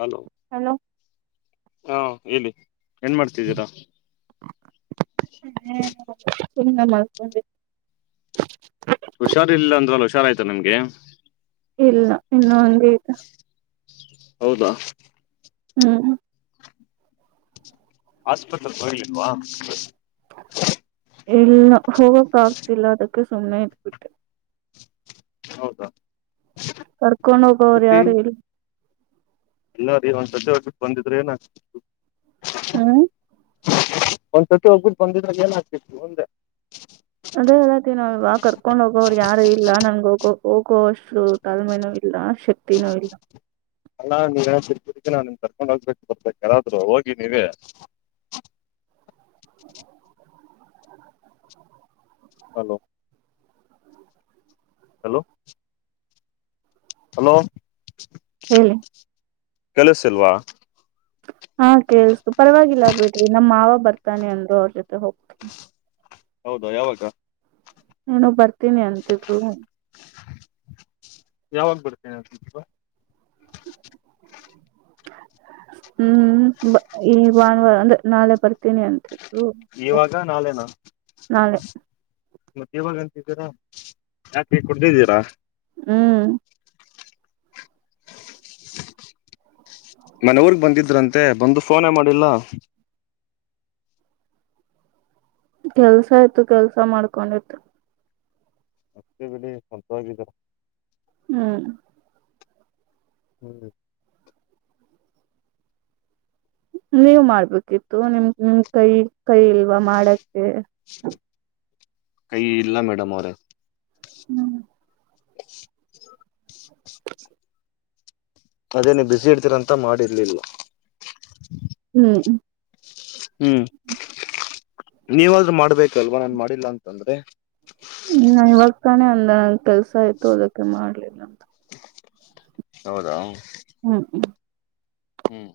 Hello hello ಹಾ ಹೇಳಿ ಏನ್ ಮಾಡ್ತಿದ್ದೀರಾ ಸುಮ್ನೆ ಮಲಡ್ಕೊಂಡ ಹುಷಾರ ಇಲ್ಲ ಅಂದ್ರ ಹುಷಾರಾಯಯ್ತು ನಿಮಗೆ ಇಲ್ಲ ಇನ್ನು ಹಂಗೆ ಐತೆ ಹೌದಾ ಹ್ಮ್ ಆಸ್ಪತ್ರೆಗೆ ಹೋಗಲಿಲ್ವಾ ಇಲ್ಲ ಹೋಗಕ್ಕ ಆಗ್ತಿಲ್ಲ ಅದಕ್ಕೆ ಸುಮ್ನೆ ಇದಬಿಟ್ಟೆ ಹೌದಾ [unintelligible] ಡ ಹೋಗೋರು ಯಾರು ಇಲ್ಲಾ ಎಲ್ಲಾರ ಒಂದ್ ಸತಿ ಹೋಗಿಬಂದಿದ್ರೆ ಏನ್ ಆಗ್ತಿತು ಹ್ಮ್ ಒಂದ್ಸತಿ ಹೋಗ್ಬಿಟ್ಟು ಬಂದಿದಾಗ ನ್ ಹಾಕ್ತಿತ್ತು ಅಂದೇ ಅದೇ ಹೇಳತಿನಲ್ಲ ಕರ್ಕೊಂಡ್ ಹೋಗೋರು ಯಾರು ಇಲ್ಲ ನನ್ಗೆ ಹೋಗೋ ಹೋಗೋ ಅಷ್ಟ ಅಷ್ಟು ತಾಳ್ಮೆನು ಇಲ್ಲ ಇಲ್ಲ ಶಕ್ತಿನೂ ಇಲ್ಲ ಕ್ಕೆ ನಾ ನಿನ್ ಕರ್ಕೊಂಡ್ ಹೋಗ್ಬೇಕು ಬರ್ಬೇಕ ಕಯಾರಾದ್ರೂ ಹೋಗಿ ನೀವೇ ಹಲೋ ಹಲೋ ಹಲೋ ಹ್ಮ ಕೆಲಸಿಲ್ವಾ ಹಾ ಕೇಳಸ್ತು ಪರವಾಗಿಲ್ಲ ಬಿಡ್ರಿ ನಮ್ಮ ಮಾವ ಬರ್ತಾನೆ ಅಂದ್ರು ಅವ್ರ ಜೊತೆ ಹೋಗ್ತ ಹೌದಾ ಯಾವಾಗ ಏನೋ ಬರ್ತಿ ತಿನಿ ಅಂತಿದ್ರು ಯಾವಾಗ ಬರ್ತೇನೆಪ್ಪ ಹ್ಮ್ ಈ ಭಾನುವಾರ ಅಂದ್ರೆ ನಾಳೆ ಬರ್ತೀ ಬರ್ತೀನಿ ಅಂತಿದ್ರು ಇವಾಗ ನಾಳೆನಾ ನಾಳೆ ಮತ್ ಇವಾಗ ಯಾಕೆ ಕುಡ್ದಿದ್ದೀರ ಹ್ಮ್ ಮೊನ್ನೆ ಊರಿಗೆ ಬಂದಿದ್ರಂತೆ ಬಂದು ಫೋನೇ ಮಾಡಿಲ್ಲ. ಕೆಲಸ ಇತ್ತು ಕೆಲ್ಸ ಮಾಡ್ಕೊಂಡ ಇದೆ. ಹೋಗ್ಲಿ ಬಿಡು. ಹ್ಮ್ [inaudible] ನೀವ್ ಮಾಡ್ಬೇಕಿತ್ತು ನಿಮ್ ನಿಮ್ ಕೈ ಕೈ ಇಲ್ವಾ ಮಾಡಕ್ಕೆ. ಕೈ ಇಲ್ಲ ಮೇಡಮ್ ಅವ್ರೆ. ಹ್ಮ್ [inaudible] ಅದೇ ನೀವ ಬಿಸಿ ಇರ್ತೀರಂತ ಮಾಡಿರ್ಲಿಲ್ಲ. ಹ್ಮ್ ಹ್ಮ್ ನೀವಾದ್ರೂ ಮಾಡ್ಬೇಕಲ್ವಾ ನಾನ್ ಮಾಡಿಲ್ಲ ಅಂತಂದ್ರೆ. ಹ್ಮ ಇವಾಗ ತಾನೇ ಅಂದೇ ಕೆಲ್ಸ ಇತ್ತು ಅದಕ್ಕೆ ಮಾಡ್ಲಿಲ್ಲ ಅಂತ ಹೌದಾ ಹ್ಮ್ ಹ್ಮ್ ಹ್ಮ್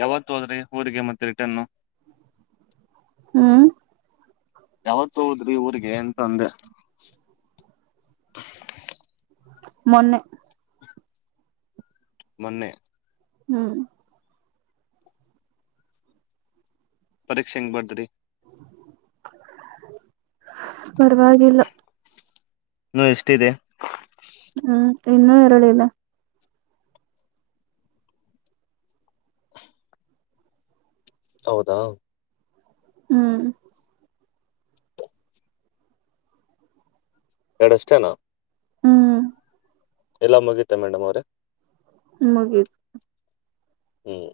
ಯಾವತ್ತು ಹೋದ್ರಿ ಊರಿಗೆ ಮತ್ತೆ ರಿಟನ್ನು ಹ್ಮ್ ಯಾವತ್ ಹೋದ್ರಿ ಊರ್ಗೆ ಅಂತ ಅಂದೆ ಮೊನ್ನೆ. ಮೊನ್ನೆ. ಹ್ಮ್ ಪರೀಕ್ಷೆ ಹೆಂಗ್ ಬರದ್ರಿ. ಪರವಾಗಿಲ್ಲ. ಇನ್ನು ಎಷ್ಟಿದೆ. ಹ್ಮ್ ಇನ್ನು ಎರಡು ಇದೆ. ಹೌದಾ ಹ್ಮ್ ಎರಡಷ್ಟೇನಾ. ಹ್ಮ್ ಎಲ್ಲಾ ಮುಗಿತ ಮೇಡಮ್ ಅವ್ರೆ. ಮುಗೀತು. ಹ್ಮ್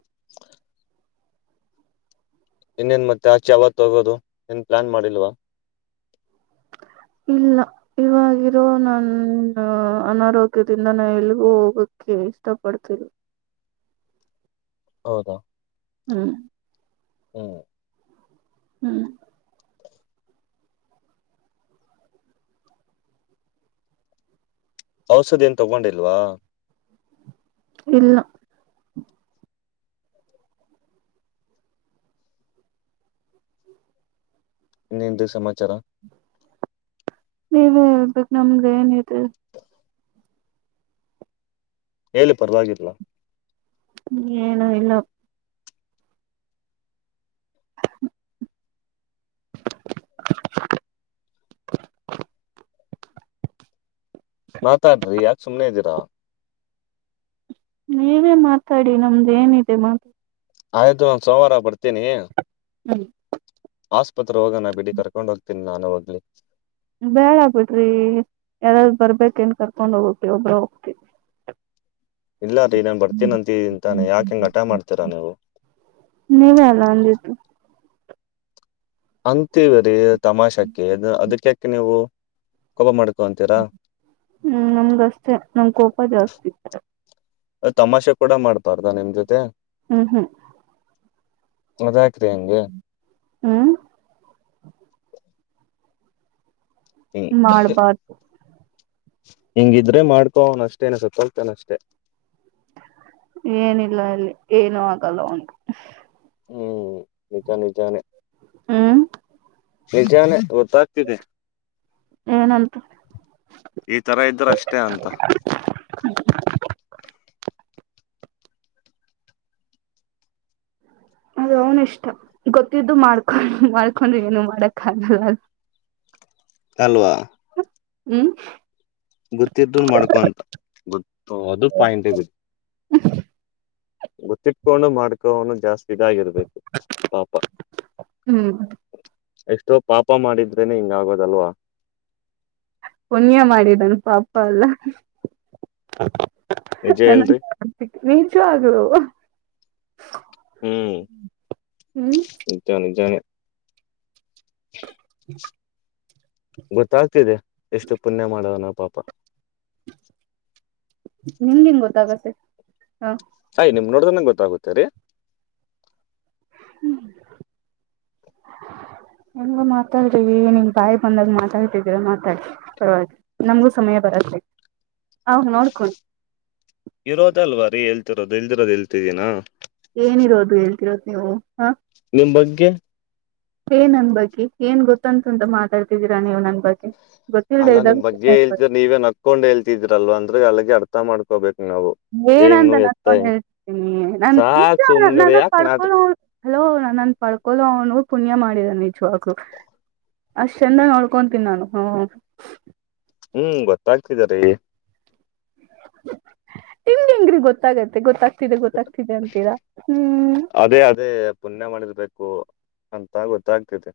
ಇನ್ನೇನ್ ಮತ್ತೆ ಆಚೆ ಯಾವತ್ತು ಹೋಗೋದು ಏನ್ ಪ್ಲಾನ್ ಮಾಡಿಲ್ವಾ. ಇಲ್ಲ ಇವಾಗ ಇರೋ ನನ್ ಅನಾರೋಗ್ಯದಿಂದ ನಾ ಎಲ್ಗೂ ಹೋಗಕ್ಕೆ ಇಷ್ಟ ಪಡ್ತಿಲ್ಲ ಹೌದಾ ಹ್ಮ್ ಹ್ಮ ಹ್ಮ್ ಔಷಧ ಏನ್ ತಗೊಂಡಿಲ್ವಾ. ಇಲ್ಲ ಇನ್ನೇನ್ರೀ ಸಮಾಚಾರ. ನೀವೇ ಹೇಳ್ಬೇಕು ನಮ್ದ ಏನ್ ಇದೆ. ಹೇಳಿ ಪರ್ವಾಗಿಲ್ಲ. ಏನು ಇಲ್ಲಪ್ಪ ಮಾತಾಡ್ರಿ ಯಾ ಸುಮ್ಮ್ನೆದಿರಾ ನೀವೇ ಮಾತಾಡಿ ನಮ್ದು ಏನಿದೆ ಮಾತ ಆಯ್ತು ನಾನು ಸೋಮವಾರ ಬರ್ತೀನಿ ಹ್ಮ್ ಆಸ್ಪತ್ರೆ ಹೋಗೋಣ ಬಿಡಿ ಕರ್ಕೊಂಡ್ ಹೋಗ್ತೀನಿ ನಾನು ಹೋಗ್ಲಿ ಬೇಡ ಬಿಡ್ರಿ ಯಾರಾದ್ರು ಬರ್ಬೇಕೆನ್ ಕರ್ಕೊಂಡ್ ಹೋಗೋಕೆ ಒಬ್ರ ಹೋಗ್ತಿವಿ ಇಲ್ಲ ರೀ ನಾನ್ ಬರ್ತೀನ ಅಂತ ಇದೀನಿ ಯಾಕ ಹಿಂಗ ಹಠ ಮಾಡ್ತೀರಾ ನೀವು ನೀವೇ ಅಲ್ಲ ಅಂದಿದ್ದು ಅಂತಿವ್ರಿ ತಮಾಷಾಕ್ಕೆ ಅದಕ್ಕೆ ನೀವು ಕೋಪಮಾಡ್ಕ್ ಹ್ಮ್ ನಮ್ಗಷ್ಟೇ ನಮ ಕೋಪ ಜಾಸ್ತಿ ತಮಾಷೆ ಕೂಡ ಮಾಡ್ಬಾರ್ದಾ ನಿಮ್ ಜೊತೆ ಹ್ಮ್ ಹ್ಮ್ ಅದ ಹ್ಮ್ ಹಿಂಗ್ ಮಾಡ್ಬಾರ್ದು ಹಿಂಗಿದ್ರೆ ಮಾಡ್ಕೋನಷ್ಟೇನ ಸತ್ತೋಗ್ತಾನಷ್ಟೇ ಏನಿಲ್ಲ ಇಲ್ಲಿ ಏನು ಆಗಲ್ಲ ಅವನ್ಗೆ ಹ್ಮ್ ನಿಜಾ ನಿಜಾನೆ ಹ್ಮ್ ನಿಜಾನ ಗೊತ್ತಾಗ್ತಿದೆ ಏನಂತ ಈ ತರ ಇದ್ರ ಅಷ್ಟೇ ಅಂತ [unintelligible] ಅದ ಅವನ್ ಇಷ್ಟ ಗೊತ್ತಿದ್ದು ಮಾಡ್ಕೊಂಡ ಮಾಡ್ಕೊಂಡ್ರೆ ಏನು ಮಾಡಕ್ ಆಗಲ್ಲ ಅಲ್ವಾ ಹ್ಮ್ ಗೊತ್ತ್ದ ಮಾಡ್ಕೊಂತ ಗೊತ್ತ ಅದು ಪಾಯಿಂಟೇ ಗತ್ತ ಗೊತ್ತಿಟ್ಕೊಂಡು ಮಾಡ್ಕೋ ಜಾಸ್ತಿ ಇದಾಗಿರ್ಬೇಕು ಪಾಪ ಹ್ಮ್ ಎಷ್ಟೋ ಪಾಪ ಮಾಡಿದ್ರೇನೆ ಹಿಂಗ ಆಗೋದಲ್ವಾ ಪುಣ್ಯ ಮಾಡಿದಾನ ಪಾಪ ಎಲ್ಲ ನಿಜ ನ ಹೇಳ್ರಿ ನೀಚೂ ಆಗದು [inaudible] ಹ್ಮ್ ಹ್ಮ್ ನಿಜಾ ನಿಜಾನೆ ಹ ಗೊತ್ತಾಗ್ತಿದೆ ಎಷ್ಟು ಪುಣ್ಯ ಮಾಡವ್ನೆ ಪಾಪ ನಿಮ್ ನಿಮ್ ಗೊತ್ತಾಗತೆ ಹಾ ಸಾಯ್ ನಿಮ್ ನೋಡ್ದನಂಗ ಗೊತ್ತಾಗುತ್ತೇರಿ ಹ್ಮ್ ಮಾತಾಡ್ರವಿ ನಿಂಗ್ ಬಾಯಿ ಬಂದಾಗ ಮಾತಾಡ್ತಿದೀರ ಮಾತಾಡ ಪರವಾಗಿ ನಮಗೂ ಸಮಯ ಬರತ್ತೆ ಅವ ನೋಡ್ಕೊಂಡ ಇರೋದ ಅಲ್ವ ರೀತಿರೋದು ಇಲ್ದಿರೋದು ಇಲ್ತಿದೀನಾ ಏನಿರೋದು ಹೇಳ್ತಿರೋದು ಹ ಹ ನಿಮ್ ಬಗ್ಗೆ ಏ ನನ್ ಬಕಿ ಏನ್ ಗೊತ್ತ ತಂತ ಮಾತಾಡ್ತಿದ್ದೀರಾ ನೀವು ನನ್ ಬಗ್ಗೆ ಗೊತ್ತಿಲ್ದೆ ಅಲ್ಲ ಇದ್ದಾಗ ನಿಮ್ ಬಗ್ಗೆ ಸುಮ್ನೆ ಇರ್ಬೇಡಿ ಹೇಳ್ತ ನೀವೇ ನಕೊಂಡ್ ಹೇಳ್ತಿದ್ರಲ್ವಾ ಅಂದ್ರೆ ಅಲ್ಲಿ ಅ ಅರ್ಥ ಮಾಡ್ಕೋಬೇಕು ನಾವು ಹೆಂಗ್ ಏನಂತ ನು ಎತ್ತ ನನ್ಕೊಂಡ್ ಹೆಂಗ್ ಹೇಳ್ತತೀನಿ ನನ್ ಇ ಸಾಕ್ ಸುಮ್ನೆರಿ ನನ್ನನ್ ಯಾಕ ಪಡ್ಕಳ ನಾಟಕ ಹಲೋ ನನ್ನಂದ ಪಡ್ಕೊಳ್ಳಳ ಅವನು ಪುಣ್ಯ ಮಾಡಿದ ನಿಜವಾಗೂ ಅಷ್ಟ ಚಂದ ನೋಡ್ಕೊತೀನಿ ನಾನು ಹ್ಮ ಹ್ಮ್ ಗೊತ್ತಾಗ್ತಿದಾರೀ ಹಂಗ್ಗೆ ಹೆಂಗ್ರಿ ಗೊತ್ತಾಗತ್ತೆ ಗೊತ್ತಾಗ್ ದೆ ಗೊತ್ತಾಗ್ತಿದೆ ಅಂತೀರಾ ಹ್ಮ್ ಬೇಕು ಅಂತ ಗೊತ್ತಾಗ್ತಿದೆ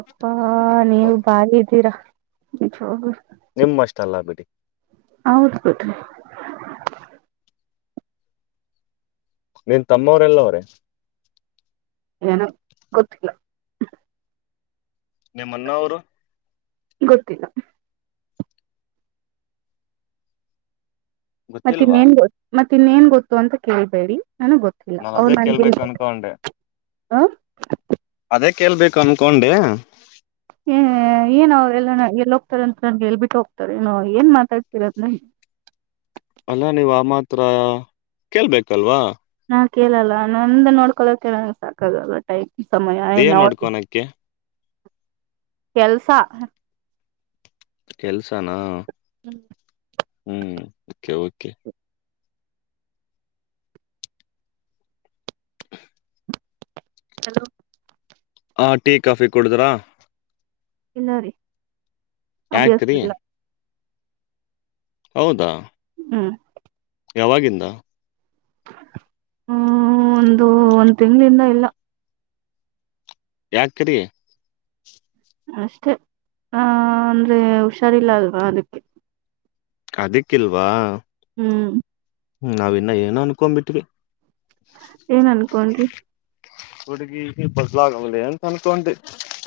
ಅಪ್ಪಾ ನೀವ ಬಾಯ ಇದ್ದೀರಾ ವಿ ನಿಮ್ಮ ಅಷ್ಟ ಅಲ್ಲ ಬಿಡಿ ಹೌದ ಬಿಡ್ರಿ ನಿನ್ ತಮ್ಮವರೆಲ್ಲ ಅವ್ರೆ ಏನು ಗೊತ್ತಿಲ್ಲ ನಿಮ್ಮ ಅನ್ನ ಅವರು ಗೊತ್ತಿಲ್ಲ ಮತ್ತೆ ಗೊತ್ತಿಲ್ವಾ ಇನ್ನೇನ್ ಗೋ ಮತ್ತೆ ತಿನ್ನೇನ್ ಗೊತ್ತು ಅಂತ ಕೇಳ್ಬೇಡಿ ನನಗ್, ಗೊತ್ತಿಲ್ಲ, ನಾನ್ ಅವ್ ಅದೇ ನನ್ಗೆ ಕೇಳ್ಬೇಕು ಹೇಳಿದ್ಲು. ಅನ್ಕೊಂಡೆ [unintelligible] ಹ. [unintelligible] ಅದೇ, ಕೇಳ್ಬೇಕು, ಅನ್ಕೊಂಡೆ? [inaudible] ಹ್ಮ್, ಏನ, ಅವರು, ಎಲ್ಲನ. [inaudible] ಎಲ್ಲಿ, ಹೋಗ್ತಾರೆ! ಅಂತ ನನ್ಗೆೇಳ್ಬಿಟ್ಟು, ಹೋಗ್ತಾರೆ ಏನ್ ಮಾತಾಡ್ತಿರದನ್ನ. [inaudible] ಅಲ್ಲಾ, ನೀವ್, ಆ ಮಾತ್ರ ಕೇಳ್ಬೇಕಲ್ವಾ? [inaudible] ಹಾ, ಕೇಳಲ್ಲ, ಅವನ್ನುಂಧು, ನೋಡಿಕೊಂಡ್ರೆಸಕ್ಕೂ, ಕೇಳ್ಧುನ್ನಾಗೆ, ಟೈ.. [inaudible] ಸಮಯ, ಆ ಏನ್ ನವದು. ನೋಡ್ಕೊನಕ್ಕೆ [inaudible] ಕೆಲ್ಸ ಕೆಲ್ಸನಾ ಹ್ಮ್ ಹ್ಮ್ ೆ ಓಕೆ ಹಲೋ ಹ, ಟೀ, ಕಾಫಿ, ಕುಡುದ್ರಾ? [inaudible] ತಿನರಿ. [inaudible] ಅಭ್ಯಾಸ ಯಾಕ್ರಿ ಇಲ್ಲಾ. [inaudible] ಹೌದಾ. [inaudible] ಹ್ಮ್... [inaudible] ಯಾವಾಗಿಂದ. [inaudible] ಹ್ಮ, ಒಂದು, ಒಂದ್, ತಿಂಗಗಳಿಂದ ಇಲ್ಲ. [inaudible] ಯಾಕರಿ. [inaudible] ಅಷ್ಟೆ, ಆ, ಅಂದ್ರೆ ಹುಷಾರಿಲ್ಲ! ಅಲ್ವಾ ಅದಕ್ಕೆ? [inaudible] ಅದಿಕ್ಕಿಲ್ವಾ! [inaudible] ಹ್ಮ್. [inaudible] ಹ್ಮ, ನಾವ್ ಇನ್ನ ಏನನುಅನುಕೊಂಡುಬಿಟ್ಟವಿ? [inaudible] ಏನ್, ಅನ್ಕೊಂಡ್ರಿ. [inaudible] ಹುಡುಗಿ, ಬದ್ಲ, ಆಗಾವಲೇ, ಅಂತ, ಅನುಕೊಂಡುವಿ. [inaudible]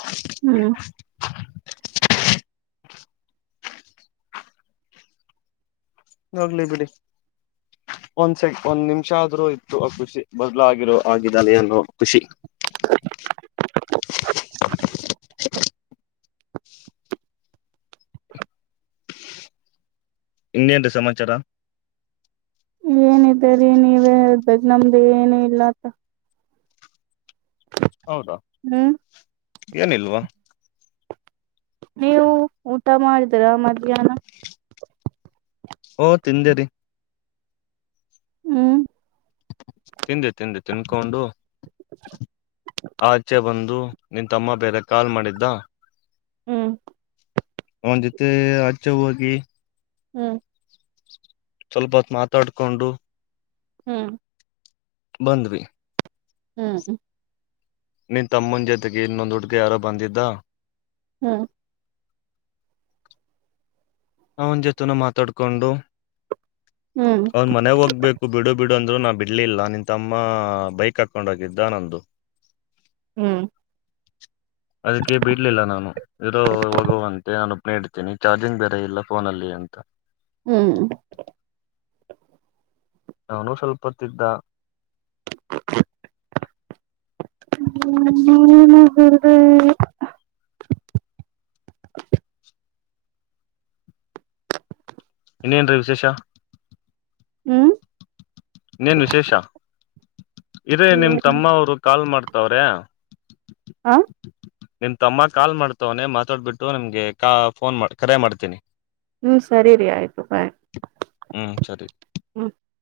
ಹ್ಮ್... [inaudible] ಹೋಗ್ಲಿ, ಬಿಡಿ ಒಂದ್, ಸೆ ಒಂದ್ ನಿಮಿಷ ಆದ್ರೂ, ಇತ್ತು ಆ ಖುಷಿ, ಬದ್ಲು ಆಗಿರೋ ಆಗಿದ್ದಳೆ ಅನ್ನೋ ಖುಷಿ. [inaudible] [unintelligible] [inaudible] ಇನ್ನೂರಿ, ಸಮಾಚಾರ? [inaudible] ಏನ್ದರಿ, ನೀವೇ, ಬಜ, ನಮ್ದು ಏನು ಇಲ್ಲ ಅಪ್ಪಾ. [inaudible] ಹೌದಾ, ಹ್ಮ್ ಏನಿಲ್ವಾ? [inaudible] ನೀವು, ಊಟ ಮಾಡಿದೀರಾ! ಮಧ್ಯಾಹ್ನ. [inaudible] ಓ, ತಿಂದೇರಿ. [inaudible] ಹ್ಮ್... [inaudible] ತಿಂದೆ, ತಿಂದೆ, ತಿಂದೆ, ತಿನುಕೊಂಡು, ಆಚೆ ಬಂದು. [inaudible] ಬ್ರೋ, ನಿಮ್, ತಮ್ಮ ಬೇರೆ ಕಾಲ್ ಮಾಡಿದ್ದ. [inaudible] ಹ್ಮ್... [inaudible] ಅವನ, ಜೊತೆ, ಅಚೆ, ಹೋಗಿ... [inaudible] ಹ್ಮ್... [inaudible] ಸ್ವಲ್ಪ, ಹೊತ್ ಮಾತಾಡ್ಕೊಂಡು? [inaudible] ಹ್ಮ್. [inaudible] ಬಾಂಧುವಿ? [inaudible] ಹ್ಮ್.. [inaudible] ನೀನ್, ತಮ್ಮನ, ಜೊತೆಗೆ ಇನ್ನೊಂದು, ಹುಡುಗ ಯಾರೋ, ಬಂದಿದ್ದ. [inaudible] ಹ್ಮ್... [inaudible] ಅವನ್ ಜೊತನ ಮಾತಾಡ್ಕೊಂಡು ಹ್ಮ್ ಹ್ಮ್ ಅವನ್ ಮನೆ ಹೋಗ್ಬೇಕು ಬಿಡು ಬಿಡು ಇಡ್ ಅಂದ್ರು ನಾ ಬಿಡ್ಲಿಲ್ಲ ನಿನ್ ತಮ್ಮ ಬೈಕ್ ಹಾಕೊಂಡ್ ಹೋಗಿದ್ದ ನಂದು ಹ್ಮ್ ಅದಕ್ಕೆ ಬಿಡ್ಲಿಲ್ಲ ನಾನು ಇರೋ ಹೋಗುವಂತೆ ನಾನು ಒಪ್ ಇಡ್ತೀನಿ ಚಾರ್ಜಿಂಗ್ ಬೇರೆ ಇಲ್ಲ ಫೋನಲ್ಲಿ ಅಂತ ಹ್ಮ್ ನಾನು ಸ್ವಲ್ಪ ಹೊತ್ತಿದ್ದ ನ ನಗ ಇನ್ನೇನ್ರಿೀ ವಿಶೇಷ ಹ್ಮ್ ನೀೇನ್ ವಿಶೇಷ ಇದದೆೇ ನಿಮ್ ತಮ್ಮ ಅವ್ರು ಕಾಲ್ ಮಾಡ್ತಾರೆ ತವ್ರೆ ಆಾ ನಿನ್ ತಮ್ಮ ಕಾಲ್ ಮಾಡ್ತವನೆ ಮಾತಾಡ್ಬಿಟ್ಟು ನಮಗೆ ಕ ಫೋನ್ ಮಾಡ ಕರೆ ಮಾಡ್ತೀನಿ ಹ್ಮ್ ಸರಿರಿ ಆಯ್ತು ಬಾಯ್ ಹ್ಮ್ ಸರಿ ಹ್ಮ್